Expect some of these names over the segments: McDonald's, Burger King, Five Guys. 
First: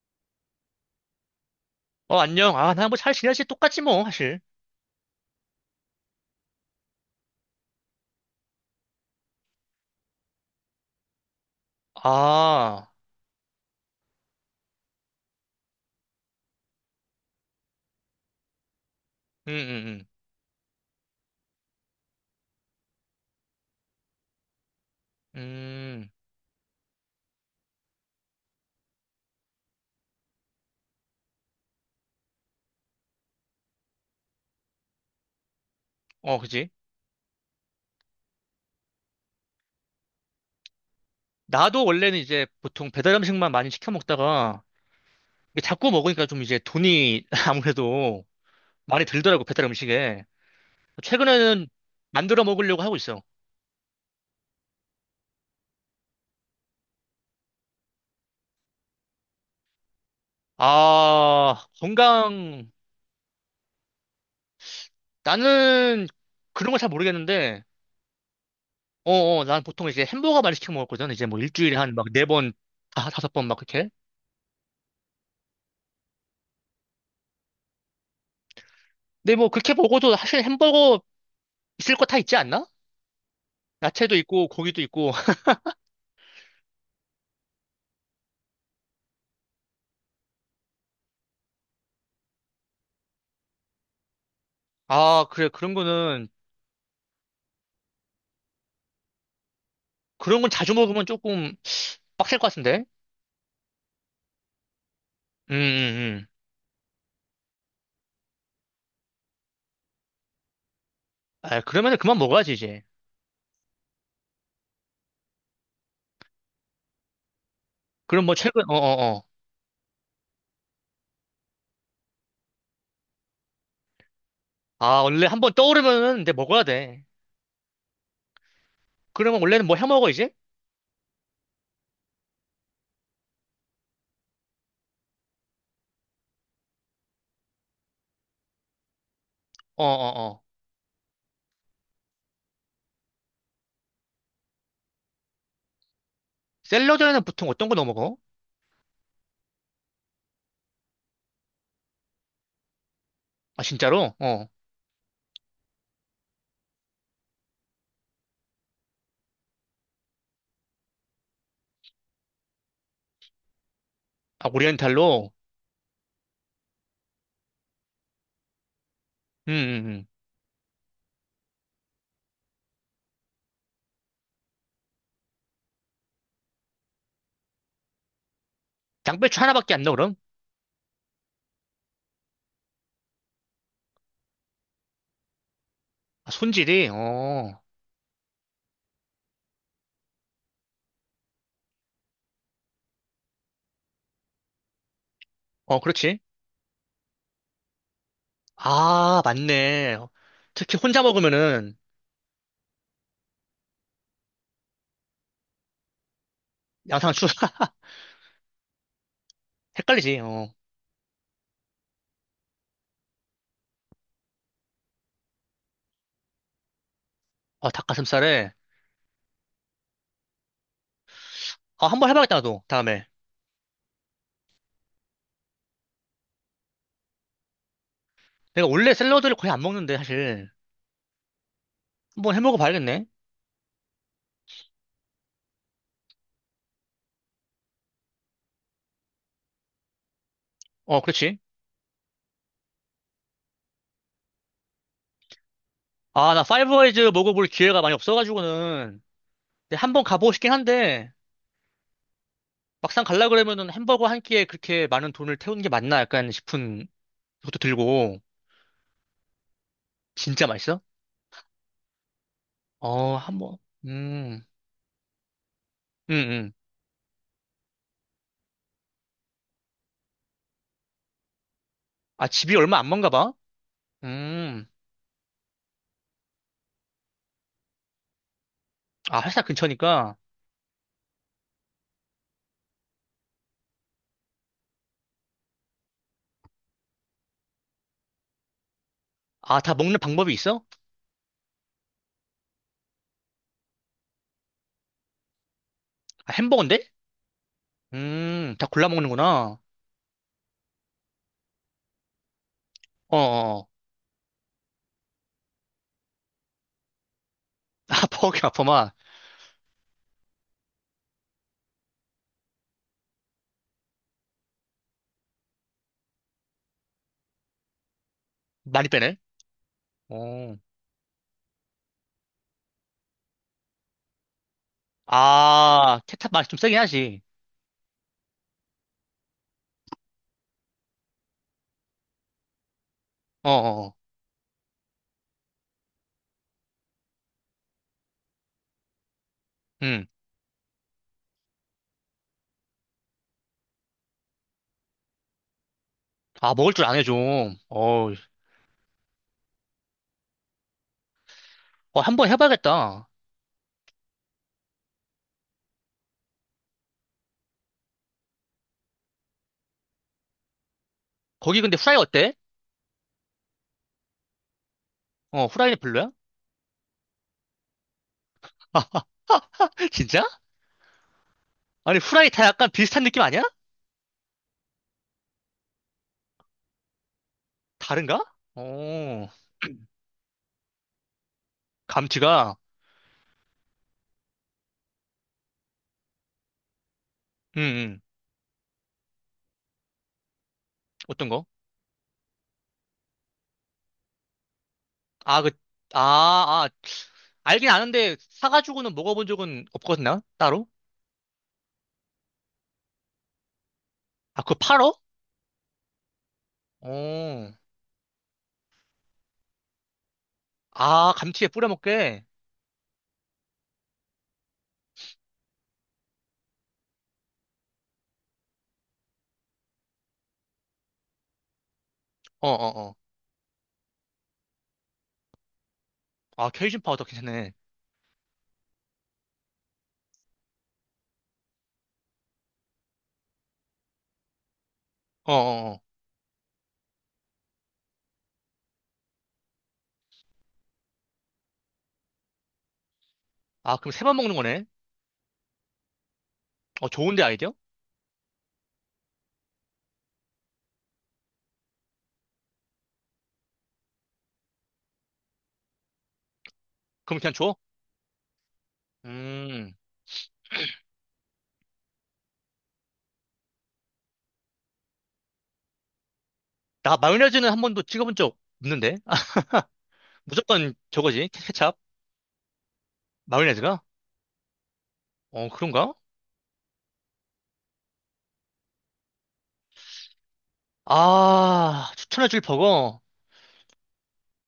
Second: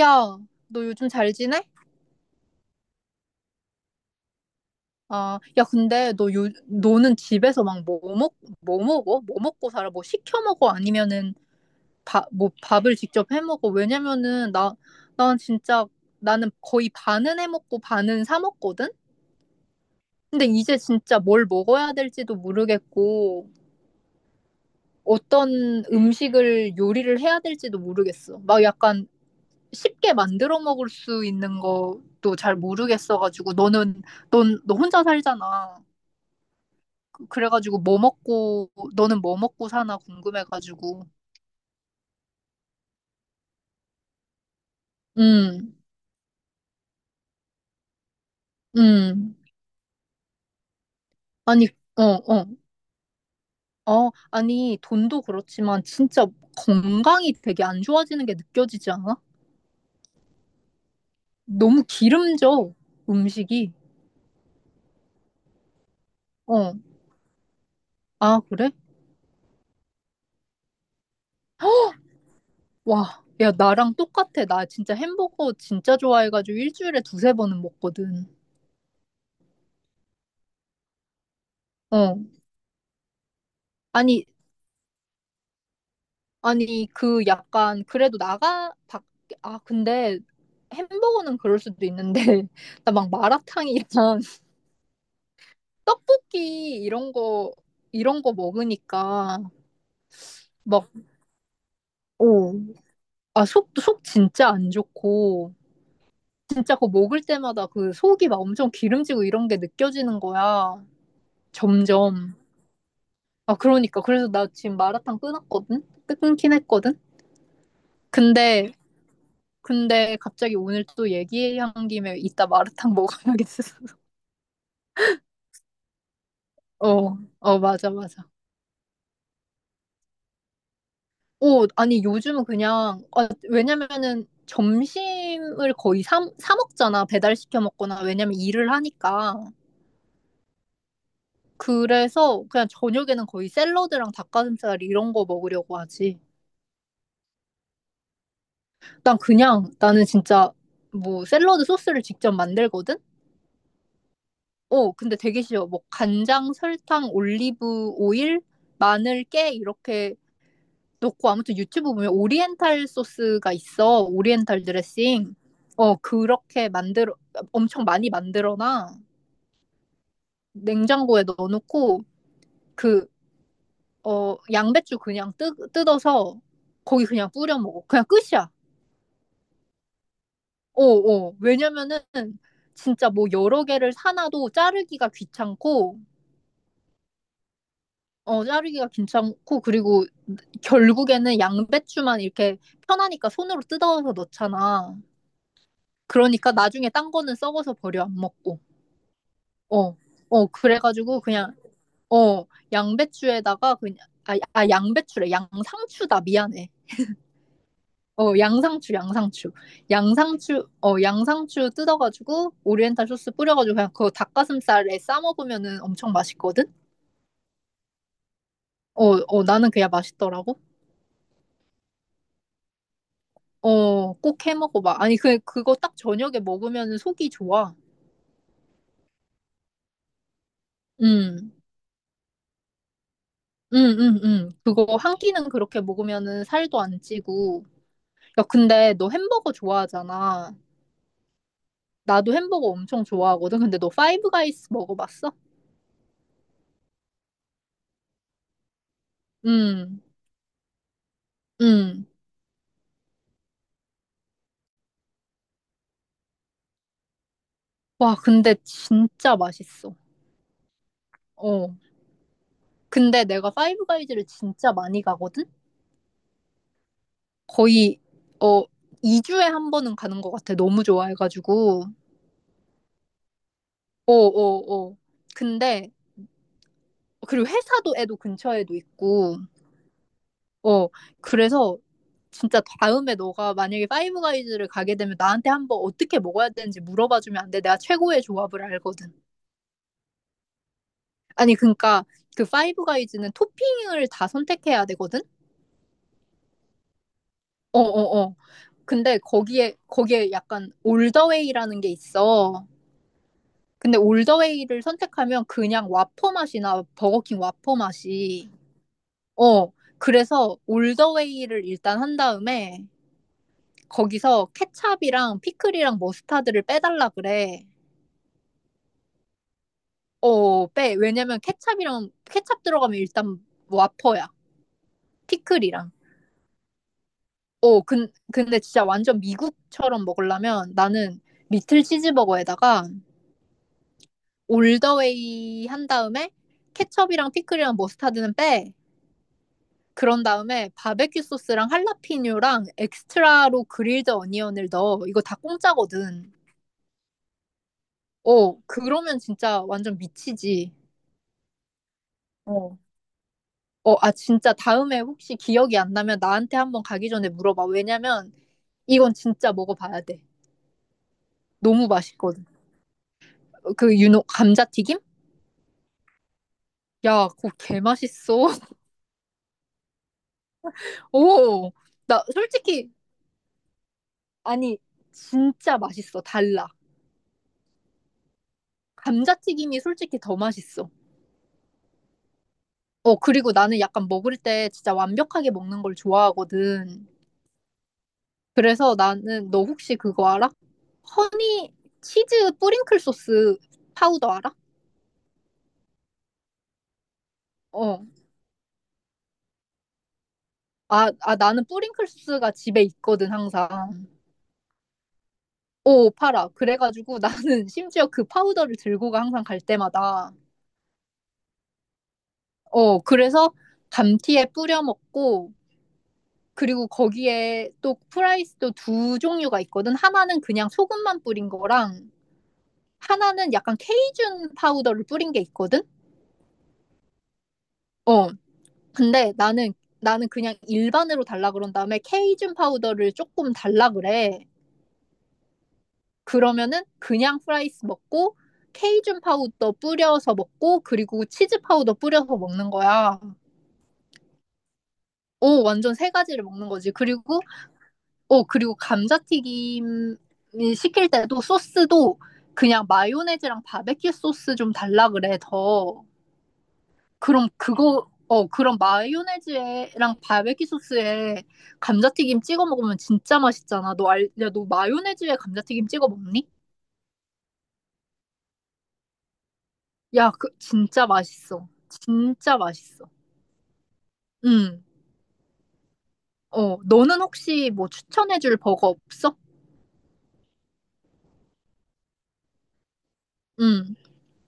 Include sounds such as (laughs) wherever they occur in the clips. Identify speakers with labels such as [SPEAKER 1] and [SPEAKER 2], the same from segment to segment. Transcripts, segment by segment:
[SPEAKER 1] 야, 너 요즘 잘 지내?
[SPEAKER 2] 어, 안녕. 아, 나 뭐 잘 지내지? 똑같지 뭐, 사실.
[SPEAKER 1] 아, 야, 근데 너는 집에서 막 뭐 먹어? 뭐 먹고 살아? 뭐 시켜 먹어? 아니면은 뭐
[SPEAKER 2] 아,
[SPEAKER 1] 밥을 직접 해 먹어? 왜냐면은 나, 난 진짜 나는 거의 반은 해 먹고 반은 사 먹거든?
[SPEAKER 2] 음, 음,
[SPEAKER 1] 근데 이제 진짜 뭘 먹어야 될지도 모르겠고 어떤
[SPEAKER 2] 음. 음,
[SPEAKER 1] 음식을 요리를 해야 될지도 모르겠어. 막 약간 쉽게 만들어 먹을 수 있는 것도 잘 모르겠어가지고 너 혼자 살잖아.
[SPEAKER 2] 어, 그지?
[SPEAKER 1] 그래가지고 뭐 먹고 너는 뭐 먹고 사나 궁금해가지고.
[SPEAKER 2] 나도 원래는 이제 보통 배달 음식만 많이 시켜 먹다가 이게
[SPEAKER 1] 음,
[SPEAKER 2] 자꾸 먹으니까 좀 이제 돈이 (laughs) 아무래도 많이
[SPEAKER 1] 음.
[SPEAKER 2] 들더라고, 배달 음식에.
[SPEAKER 1] 아니,
[SPEAKER 2] 최근에는
[SPEAKER 1] 어,
[SPEAKER 2] 만들어
[SPEAKER 1] 어.
[SPEAKER 2] 먹으려고 하고 있어.
[SPEAKER 1] 어, 아니, 돈도 그렇지만 진짜 건강이 되게 안 좋아지는 게 느껴지지 않아?
[SPEAKER 2] 아,
[SPEAKER 1] 너무
[SPEAKER 2] 건강,
[SPEAKER 1] 기름져, 음식이.
[SPEAKER 2] 나는 그런
[SPEAKER 1] 어.
[SPEAKER 2] 걸 잘 모르겠는데,
[SPEAKER 1] 아, 그래?
[SPEAKER 2] 어, 어, 난 보통 이제 햄버거 많이 시켜 먹었거든. 이제 뭐 일주일에 한 막 네 번,
[SPEAKER 1] 와,
[SPEAKER 2] 다섯 번
[SPEAKER 1] 야,
[SPEAKER 2] 막 그렇게.
[SPEAKER 1] 나랑 똑같아. 나 진짜 햄버거 진짜 좋아해가지고 일주일에 두세 번은 먹거든.
[SPEAKER 2] 근데 뭐 그렇게 먹어도 사실 햄버거 있을 거 다
[SPEAKER 1] 어.
[SPEAKER 2] 있지 않나? 야채도
[SPEAKER 1] 아니,
[SPEAKER 2] 있고 고기도 있고. (laughs)
[SPEAKER 1] 아니, 그 약간 그래도 나가 밖 아 근데 햄버거는 그럴 수도 있는데 (laughs) 나 막 마라탕이랑 (laughs)
[SPEAKER 2] 아, 그래. 그런 거는
[SPEAKER 1] 떡볶이 이런 거 이런 거 먹으니까
[SPEAKER 2] 그런 건 자주
[SPEAKER 1] 막.
[SPEAKER 2] 먹으면 조금 빡셀 것
[SPEAKER 1] 오.
[SPEAKER 2] 같은데.
[SPEAKER 1] 아, 속 진짜 안
[SPEAKER 2] 음,
[SPEAKER 1] 좋고,
[SPEAKER 2] 음, 음.
[SPEAKER 1] 진짜 그거 먹을 때마다 그 속이 막 엄청 기름지고 이런 게 느껴지는 거야.
[SPEAKER 2] 아, 그러면은 그만
[SPEAKER 1] 점점.
[SPEAKER 2] 먹어야지 이제.
[SPEAKER 1] 아, 그러니까. 그래서 나 지금 마라탕 끊었거든? 끊긴 했거든?
[SPEAKER 2] 그럼 뭐 최근
[SPEAKER 1] 근데
[SPEAKER 2] 어, 어, 어.
[SPEAKER 1] 근데 갑자기 오늘 또 얘기한 김에 이따 마라탕 (laughs) 먹어야겠어.
[SPEAKER 2] 아, 원래 한번 떠오르면은 이제 먹어야 돼.
[SPEAKER 1] 어, 어, 맞아, 맞아.
[SPEAKER 2] 그러면 원래는 뭐 해 먹어 이제?
[SPEAKER 1] 오, 아니, 요즘은 그냥, 아, 왜냐면은 점심을 거의 사 먹잖아. 배달시켜 먹거나, 왜냐면 일을 하니까.
[SPEAKER 2] 어, 어, 어.
[SPEAKER 1] 그래서 그냥 저녁에는 거의 샐러드랑 닭가슴살 이런 거 먹으려고 하지.
[SPEAKER 2] 샐러드에는 보통 어떤 거 넣어 먹어?
[SPEAKER 1] 나는 진짜 뭐 샐러드 소스를 직접 만들거든?
[SPEAKER 2] 아, 진짜로? 어.
[SPEAKER 1] 어, 근데 되게 쉬워. 뭐 간장, 설탕, 올리브 오일, 마늘, 깨 이렇게 넣고 아무튼 유튜브 보면 오리엔탈 소스가 있어.
[SPEAKER 2] 아,
[SPEAKER 1] 오리엔탈
[SPEAKER 2] 오리엔탈로.
[SPEAKER 1] 드레싱. 어, 그렇게 만들어, 엄청 많이 만들어놔.
[SPEAKER 2] 음, 음, 음.
[SPEAKER 1] 냉장고에 넣어놓고, 그, 어, 양배추 그냥 뜯어서 거기 그냥 뿌려 먹어. 그냥 끝이야.
[SPEAKER 2] 양배추 하나밖에 안 넣어 그럼?
[SPEAKER 1] 어, 어. 왜냐면은 진짜 뭐 여러 개를 사놔도
[SPEAKER 2] 아, 손질이. 어.
[SPEAKER 1] 자르기가 귀찮고, 그리고 결국에는 양배추만 이렇게 편하니까 손으로 뜯어서 넣잖아.
[SPEAKER 2] 어, 그렇지.
[SPEAKER 1] 그러니까 나중에 딴 거는 썩어서 버려 안 먹고.
[SPEAKER 2] 아,
[SPEAKER 1] 어.
[SPEAKER 2] 맞네.
[SPEAKER 1] 어,
[SPEAKER 2] 특히 혼자
[SPEAKER 1] 그래가지고 그냥.
[SPEAKER 2] 먹으면은
[SPEAKER 1] 어, 양배추에다가 그냥. 아, 아 양배추래. 양상추다. 미안해.
[SPEAKER 2] 양상추. (laughs)
[SPEAKER 1] 어, 양상추, 양상추.
[SPEAKER 2] 헷갈리지. 어.
[SPEAKER 1] 양상추, 양상추 뜯어가지고 오리엔탈 소스 뿌려가지고 그냥 그거 닭가슴살에 싸 먹으면은 엄청 맛있거든.
[SPEAKER 2] 아, 닭가슴살에.
[SPEAKER 1] 어, 어, 나는 그냥 맛있더라고.
[SPEAKER 2] 아, 한번 해봐야겠다, 나도. 다음에.
[SPEAKER 1] 어, 꼭 해 먹어봐. 아니, 그거 딱 저녁에 먹으면 은 속이 좋아.
[SPEAKER 2] 내가 원래 샐러드를 거의 안 먹는데, 사실.
[SPEAKER 1] 음,
[SPEAKER 2] 한번 해먹어 봐야겠네.
[SPEAKER 1] 그거 한 끼는 그렇게 먹으면은 살도 안 찌고, 야, 근데 너 햄버거 좋아하잖아.
[SPEAKER 2] 어, 그렇지.
[SPEAKER 1] 나도 햄버거 엄청 좋아하거든. 근데 너 파이브 가이스 먹어봤어?
[SPEAKER 2] 아, 나 파이브와이즈 먹어볼 기회가 많이 없어가지고는. 근데
[SPEAKER 1] 응,
[SPEAKER 2] 한번 가보고 싶긴 한데,
[SPEAKER 1] 응.
[SPEAKER 2] 막상 갈라 그러면은 햄버거 한 끼에 그렇게 많은 돈을 태우는 게 맞나 약간 싶은 것도
[SPEAKER 1] 와,
[SPEAKER 2] 들고.
[SPEAKER 1] 근데 진짜 맛있어.
[SPEAKER 2] 진짜 맛있어?
[SPEAKER 1] 어.
[SPEAKER 2] 어,
[SPEAKER 1] 근데 내가
[SPEAKER 2] 한번.
[SPEAKER 1] 파이브 가이즈를
[SPEAKER 2] 음,
[SPEAKER 1] 진짜 많이 가거든?
[SPEAKER 2] 음, 음.
[SPEAKER 1] 거의, 어, 2주에 한 번은 가는 것 같아. 너무 좋아해가지고.
[SPEAKER 2] 아, 집이 얼마 안 먼가 봐?
[SPEAKER 1] 어,
[SPEAKER 2] 음.
[SPEAKER 1] 어, 어. 근데, 그리고 회사도 애도 근처에도
[SPEAKER 2] 아,
[SPEAKER 1] 있고.
[SPEAKER 2] 회사 근처니까.
[SPEAKER 1] 어, 그래서 진짜 다음에 너가 만약에 파이브 가이즈를 가게 되면 나한테 한번 어떻게 먹어야 되는지 물어봐주면 안 돼. 내가 최고의 조합을 알거든.
[SPEAKER 2] 아, 다 먹는 방법이 있어?
[SPEAKER 1] 아니, 그러니까 그 파이브 가이즈는 토핑을 다 선택해야 되거든?
[SPEAKER 2] 아, 햄버거인데?
[SPEAKER 1] 어, 어, 어.
[SPEAKER 2] 다 골라
[SPEAKER 1] 근데
[SPEAKER 2] 먹는구나.
[SPEAKER 1] 거기에 약간 올더웨이라는 게 있어.
[SPEAKER 2] 어어.
[SPEAKER 1] 근데 올더웨이를 선택하면 그냥 와퍼 맛이나 버거킹 와퍼
[SPEAKER 2] 아, (laughs) 버거킹
[SPEAKER 1] 맛이.
[SPEAKER 2] 아퍼마.
[SPEAKER 1] 어, 그래서 올더웨이를 일단 한 다음에 거기서 케찹이랑 피클이랑 머스타드를 빼달라 그래.
[SPEAKER 2] 많이 빼네. 어.
[SPEAKER 1] 어, 빼. 왜냐면 케찹 들어가면 일단 와퍼야. 피클이랑.
[SPEAKER 2] 아, 케찹 맛이 좀 세긴 하지.
[SPEAKER 1] 어, 근데 진짜 완전 미국처럼 먹으려면 나는 리틀 치즈버거에다가
[SPEAKER 2] 어, 어, 어.
[SPEAKER 1] 올더웨이 한 다음에 케첩이랑 피클이랑 머스타드는 빼.
[SPEAKER 2] 음.
[SPEAKER 1] 그런 다음에 바베큐 소스랑 할라피뇨랑 엑스트라로 그릴드 어니언을 넣어. 이거 다 공짜거든.
[SPEAKER 2] 아, 먹을 줄 아네, 좀. 어,
[SPEAKER 1] 어, 그러면 진짜 완전 미치지.
[SPEAKER 2] 어, 한번
[SPEAKER 1] 어.
[SPEAKER 2] 해봐야겠다.
[SPEAKER 1] 어, 아, 진짜 다음에 혹시 기억이 안 나면 나한테 한번 가기 전에 물어봐. 왜냐면 이건 진짜 먹어봐야 돼.
[SPEAKER 2] 거기 근데
[SPEAKER 1] 너무
[SPEAKER 2] 후라이 어때?
[SPEAKER 1] 맛있거든. 어, 그 유노 감자튀김?
[SPEAKER 2] 어, 후라이는 별로야?
[SPEAKER 1] 야, 그거 개 맛있어.
[SPEAKER 2] (laughs)
[SPEAKER 1] (laughs)
[SPEAKER 2] 아, 진짜?
[SPEAKER 1] 오,
[SPEAKER 2] 아니,
[SPEAKER 1] 나
[SPEAKER 2] 후라이 다 약간
[SPEAKER 1] 솔직히.
[SPEAKER 2] 비슷한 느낌 아니야?
[SPEAKER 1] 아니, 진짜 맛있어. 달라.
[SPEAKER 2] 다른가? 어,
[SPEAKER 1] 감자튀김이 솔직히 더 맛있어.
[SPEAKER 2] 감튀가,
[SPEAKER 1] 어, 그리고 나는 약간 먹을 때 진짜 완벽하게 먹는 걸 좋아하거든.
[SPEAKER 2] 음, 음.
[SPEAKER 1] 그래서 나는 너 혹시 그거 알아?
[SPEAKER 2] 어떤 거?
[SPEAKER 1] 허니 치즈 뿌링클 소스 파우더 알아?
[SPEAKER 2] 아, 그, 아, 아, 알긴
[SPEAKER 1] 어.
[SPEAKER 2] 아는데, 사가지고는 먹어본 적은 없거든, 나? 따로?
[SPEAKER 1] 아, 아, 나는 뿌링클스가 집에 있거든, 항상.
[SPEAKER 2] 아, 그거 팔어?
[SPEAKER 1] 오, 팔아. 그래가지고 (laughs)
[SPEAKER 2] 어.
[SPEAKER 1] 나는 심지어 그 파우더를 들고 가, 항상 갈 때마다.
[SPEAKER 2] 아, 감튀에 뿌려 먹게.
[SPEAKER 1] 어, 그래서 감티에 뿌려 먹고, 그리고 거기에 또 프라이스도 두 종류가 있거든. 하나는 그냥 소금만 뿌린 거랑,
[SPEAKER 2] 어어어.
[SPEAKER 1] 하나는 약간 케이준 파우더를 뿌린 게 있거든?
[SPEAKER 2] 아, 케이준 파우더 괜찮네.
[SPEAKER 1] 어, 근데 나는 그냥 일반으로 달라 그런 다음에 케이준 파우더를 조금 달라 그래.
[SPEAKER 2] 어, 어, 어.
[SPEAKER 1] 그러면은 그냥 프라이스 먹고 케이준 파우더 뿌려서 먹고 그리고 치즈 파우더 뿌려서 먹는 거야.
[SPEAKER 2] 아, 그럼 세 번 먹는 거네?
[SPEAKER 1] 오, 완전 세 가지를 먹는
[SPEAKER 2] 어,
[SPEAKER 1] 거지.
[SPEAKER 2] 좋은데, 아이디어?
[SPEAKER 1] 그리고 감자튀김 시킬 때도 소스도 그냥 마요네즈랑 바베큐 소스 좀 달라 그래 더.
[SPEAKER 2] 그럼 그냥
[SPEAKER 1] 그럼
[SPEAKER 2] 줘?
[SPEAKER 1] 그거 어 그럼
[SPEAKER 2] 음,
[SPEAKER 1] 마요네즈랑 바베큐 소스에 감자튀김 찍어 먹으면 진짜 맛있잖아. 야, 너 마요네즈에 감자튀김 찍어 먹니?
[SPEAKER 2] 나 마요네즈는 한 번도 찍어본 적 없는데? 아,
[SPEAKER 1] 야, 그
[SPEAKER 2] 무조건
[SPEAKER 1] 진짜
[SPEAKER 2] 저거지,
[SPEAKER 1] 맛있어.
[SPEAKER 2] 케찹?
[SPEAKER 1] 진짜 맛있어.
[SPEAKER 2] 마요네즈가?
[SPEAKER 1] 음.
[SPEAKER 2] 어, 그런가?
[SPEAKER 1] 어, 너는 혹시 뭐 추천해줄 버거 없어?
[SPEAKER 2] 아, 추천해줄 버거.
[SPEAKER 1] 음.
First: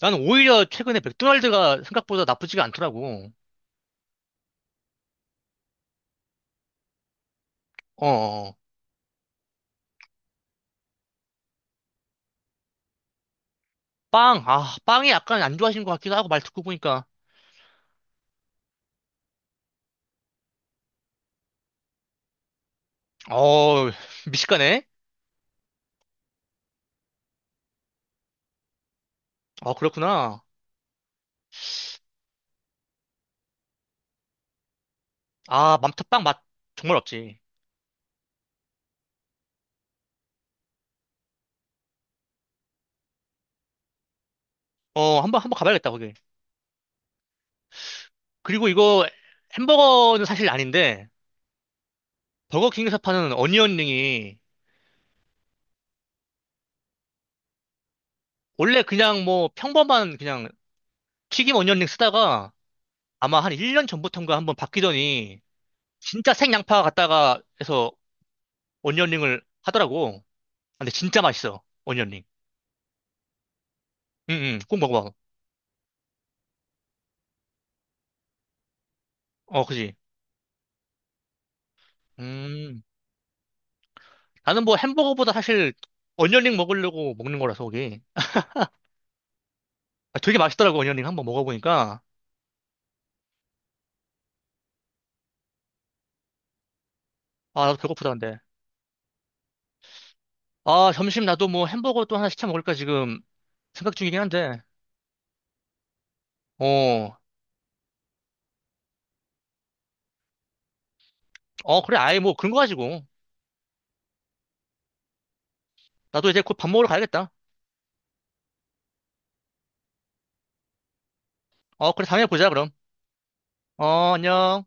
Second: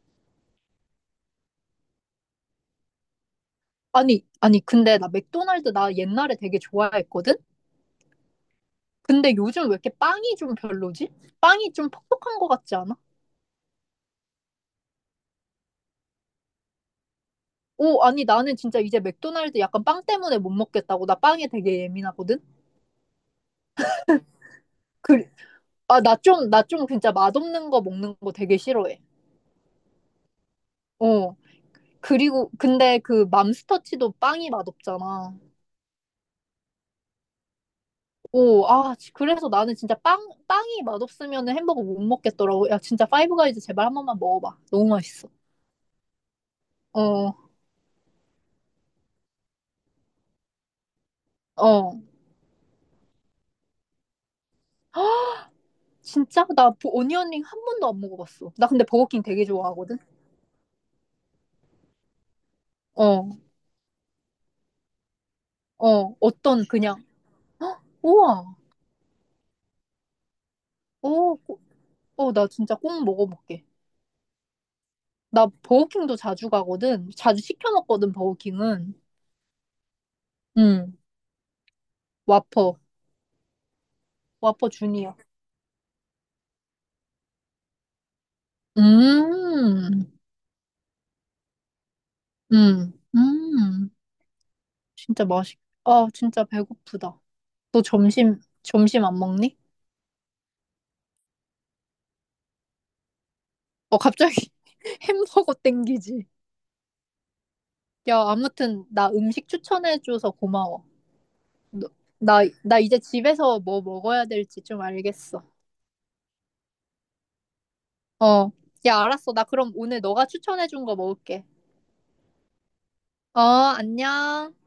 [SPEAKER 2] 나는 오히려 최근에 맥도날드가 생각보다 나쁘지가 않더라고.
[SPEAKER 1] 아니, 아니, 근데 나 맥도날드 나 옛날에 되게 좋아했거든?
[SPEAKER 2] 어, 어. 어.
[SPEAKER 1] 근데 요즘 왜 이렇게 빵이 좀 별로지? 빵이 좀 퍽퍽한 것 같지 않아?
[SPEAKER 2] 빵, 아, 빵이 약간 안 좋아하시는 것 같기도 하고, 말 듣고 보니까.
[SPEAKER 1] 오, 아니, 나는 진짜 이제 맥도날드 약간 빵 때문에 못 먹겠다고. 나 빵에 되게 예민하거든?
[SPEAKER 2] 어, 미식가네?
[SPEAKER 1] 그, 아, 나 좀 진짜 맛없는 거 먹는 거 되게 싫어해.
[SPEAKER 2] 어, 그렇구나.
[SPEAKER 1] 어. 근데 그 맘스터치도 빵이 맛없잖아.
[SPEAKER 2] 아, 맘터빵 맛 정말 없지.
[SPEAKER 1] 오, 아, 그래서 나는 진짜 빵이 맛없으면 햄버거 못 먹겠더라고. 야, 진짜 파이브가이즈 제발 한 번만 먹어봐. 너무
[SPEAKER 2] 어,
[SPEAKER 1] 맛있어.
[SPEAKER 2] 한번, 한번 가봐야겠다, 거기.
[SPEAKER 1] 어,
[SPEAKER 2] 그리고 이거 햄버거는 사실 아닌데
[SPEAKER 1] 어.
[SPEAKER 2] 버거킹에서 파는 어니언링이
[SPEAKER 1] 진짜? 나 오니언링 한 번도 안 먹어봤어. 나
[SPEAKER 2] 원래
[SPEAKER 1] 근데 버거킹
[SPEAKER 2] 그냥
[SPEAKER 1] 되게
[SPEAKER 2] 뭐
[SPEAKER 1] 좋아하거든?
[SPEAKER 2] 평범한 그냥 튀김 어니언링 쓰다가
[SPEAKER 1] 어,
[SPEAKER 2] 아마 한 1년 전부터인가 한번 바뀌더니
[SPEAKER 1] 어.
[SPEAKER 2] 진짜
[SPEAKER 1] 어떤
[SPEAKER 2] 생양파
[SPEAKER 1] 그냥,
[SPEAKER 2] 갖다가
[SPEAKER 1] 헉,
[SPEAKER 2] 해서
[SPEAKER 1] 우와.
[SPEAKER 2] 어니언링을 하더라고. 아, 근데 진짜
[SPEAKER 1] 어,
[SPEAKER 2] 맛있어. 어니언링.
[SPEAKER 1] 어, 나 진짜 꼭 먹어볼게.
[SPEAKER 2] 응응. 꼭 먹어봐.
[SPEAKER 1] 나 버거킹도 자주 가거든. 자주 시켜 먹거든, 버거킹은.
[SPEAKER 2] 어, 그지.
[SPEAKER 1] 음, 와퍼.
[SPEAKER 2] 음. 나는
[SPEAKER 1] 와퍼
[SPEAKER 2] 뭐
[SPEAKER 1] 주니어.
[SPEAKER 2] 햄버거보다 사실 어니언링 먹으려고 먹는 거라서 그게.
[SPEAKER 1] 음,
[SPEAKER 2] 아, 되게 맛있더라고 어니언링 한번 먹어보니까.
[SPEAKER 1] 음, 음. 진짜 맛있 아, 진짜 배고프다.
[SPEAKER 2] 아, 나도
[SPEAKER 1] 너
[SPEAKER 2] 배고프다 근데.
[SPEAKER 1] 점심 안 먹니?
[SPEAKER 2] 아, 점심 나도 뭐 햄버거 또 하나 시켜 먹을까 지금 생각
[SPEAKER 1] 어,
[SPEAKER 2] 중이긴
[SPEAKER 1] 갑자기
[SPEAKER 2] 한데.
[SPEAKER 1] (laughs) 햄버거 땡기지.
[SPEAKER 2] 어,
[SPEAKER 1] 야, 아무튼, 나 음식 추천해줘서 고마워.
[SPEAKER 2] 어,
[SPEAKER 1] 너-
[SPEAKER 2] 그래. 아예 뭐 그런 거
[SPEAKER 1] 나 이제
[SPEAKER 2] 가지고.
[SPEAKER 1] 집에서 뭐 먹어야 될지 좀 알겠어.
[SPEAKER 2] 나도 이제 곧 밥 먹으러 가야겠다.
[SPEAKER 1] 어, 야, 알았어. 나 그럼 오늘 너가 추천해준 거 먹을게.
[SPEAKER 2] 어, 그래. 다음에 보자, 그럼.
[SPEAKER 1] 어,
[SPEAKER 2] 어,
[SPEAKER 1] 안녕.
[SPEAKER 2] 안녕.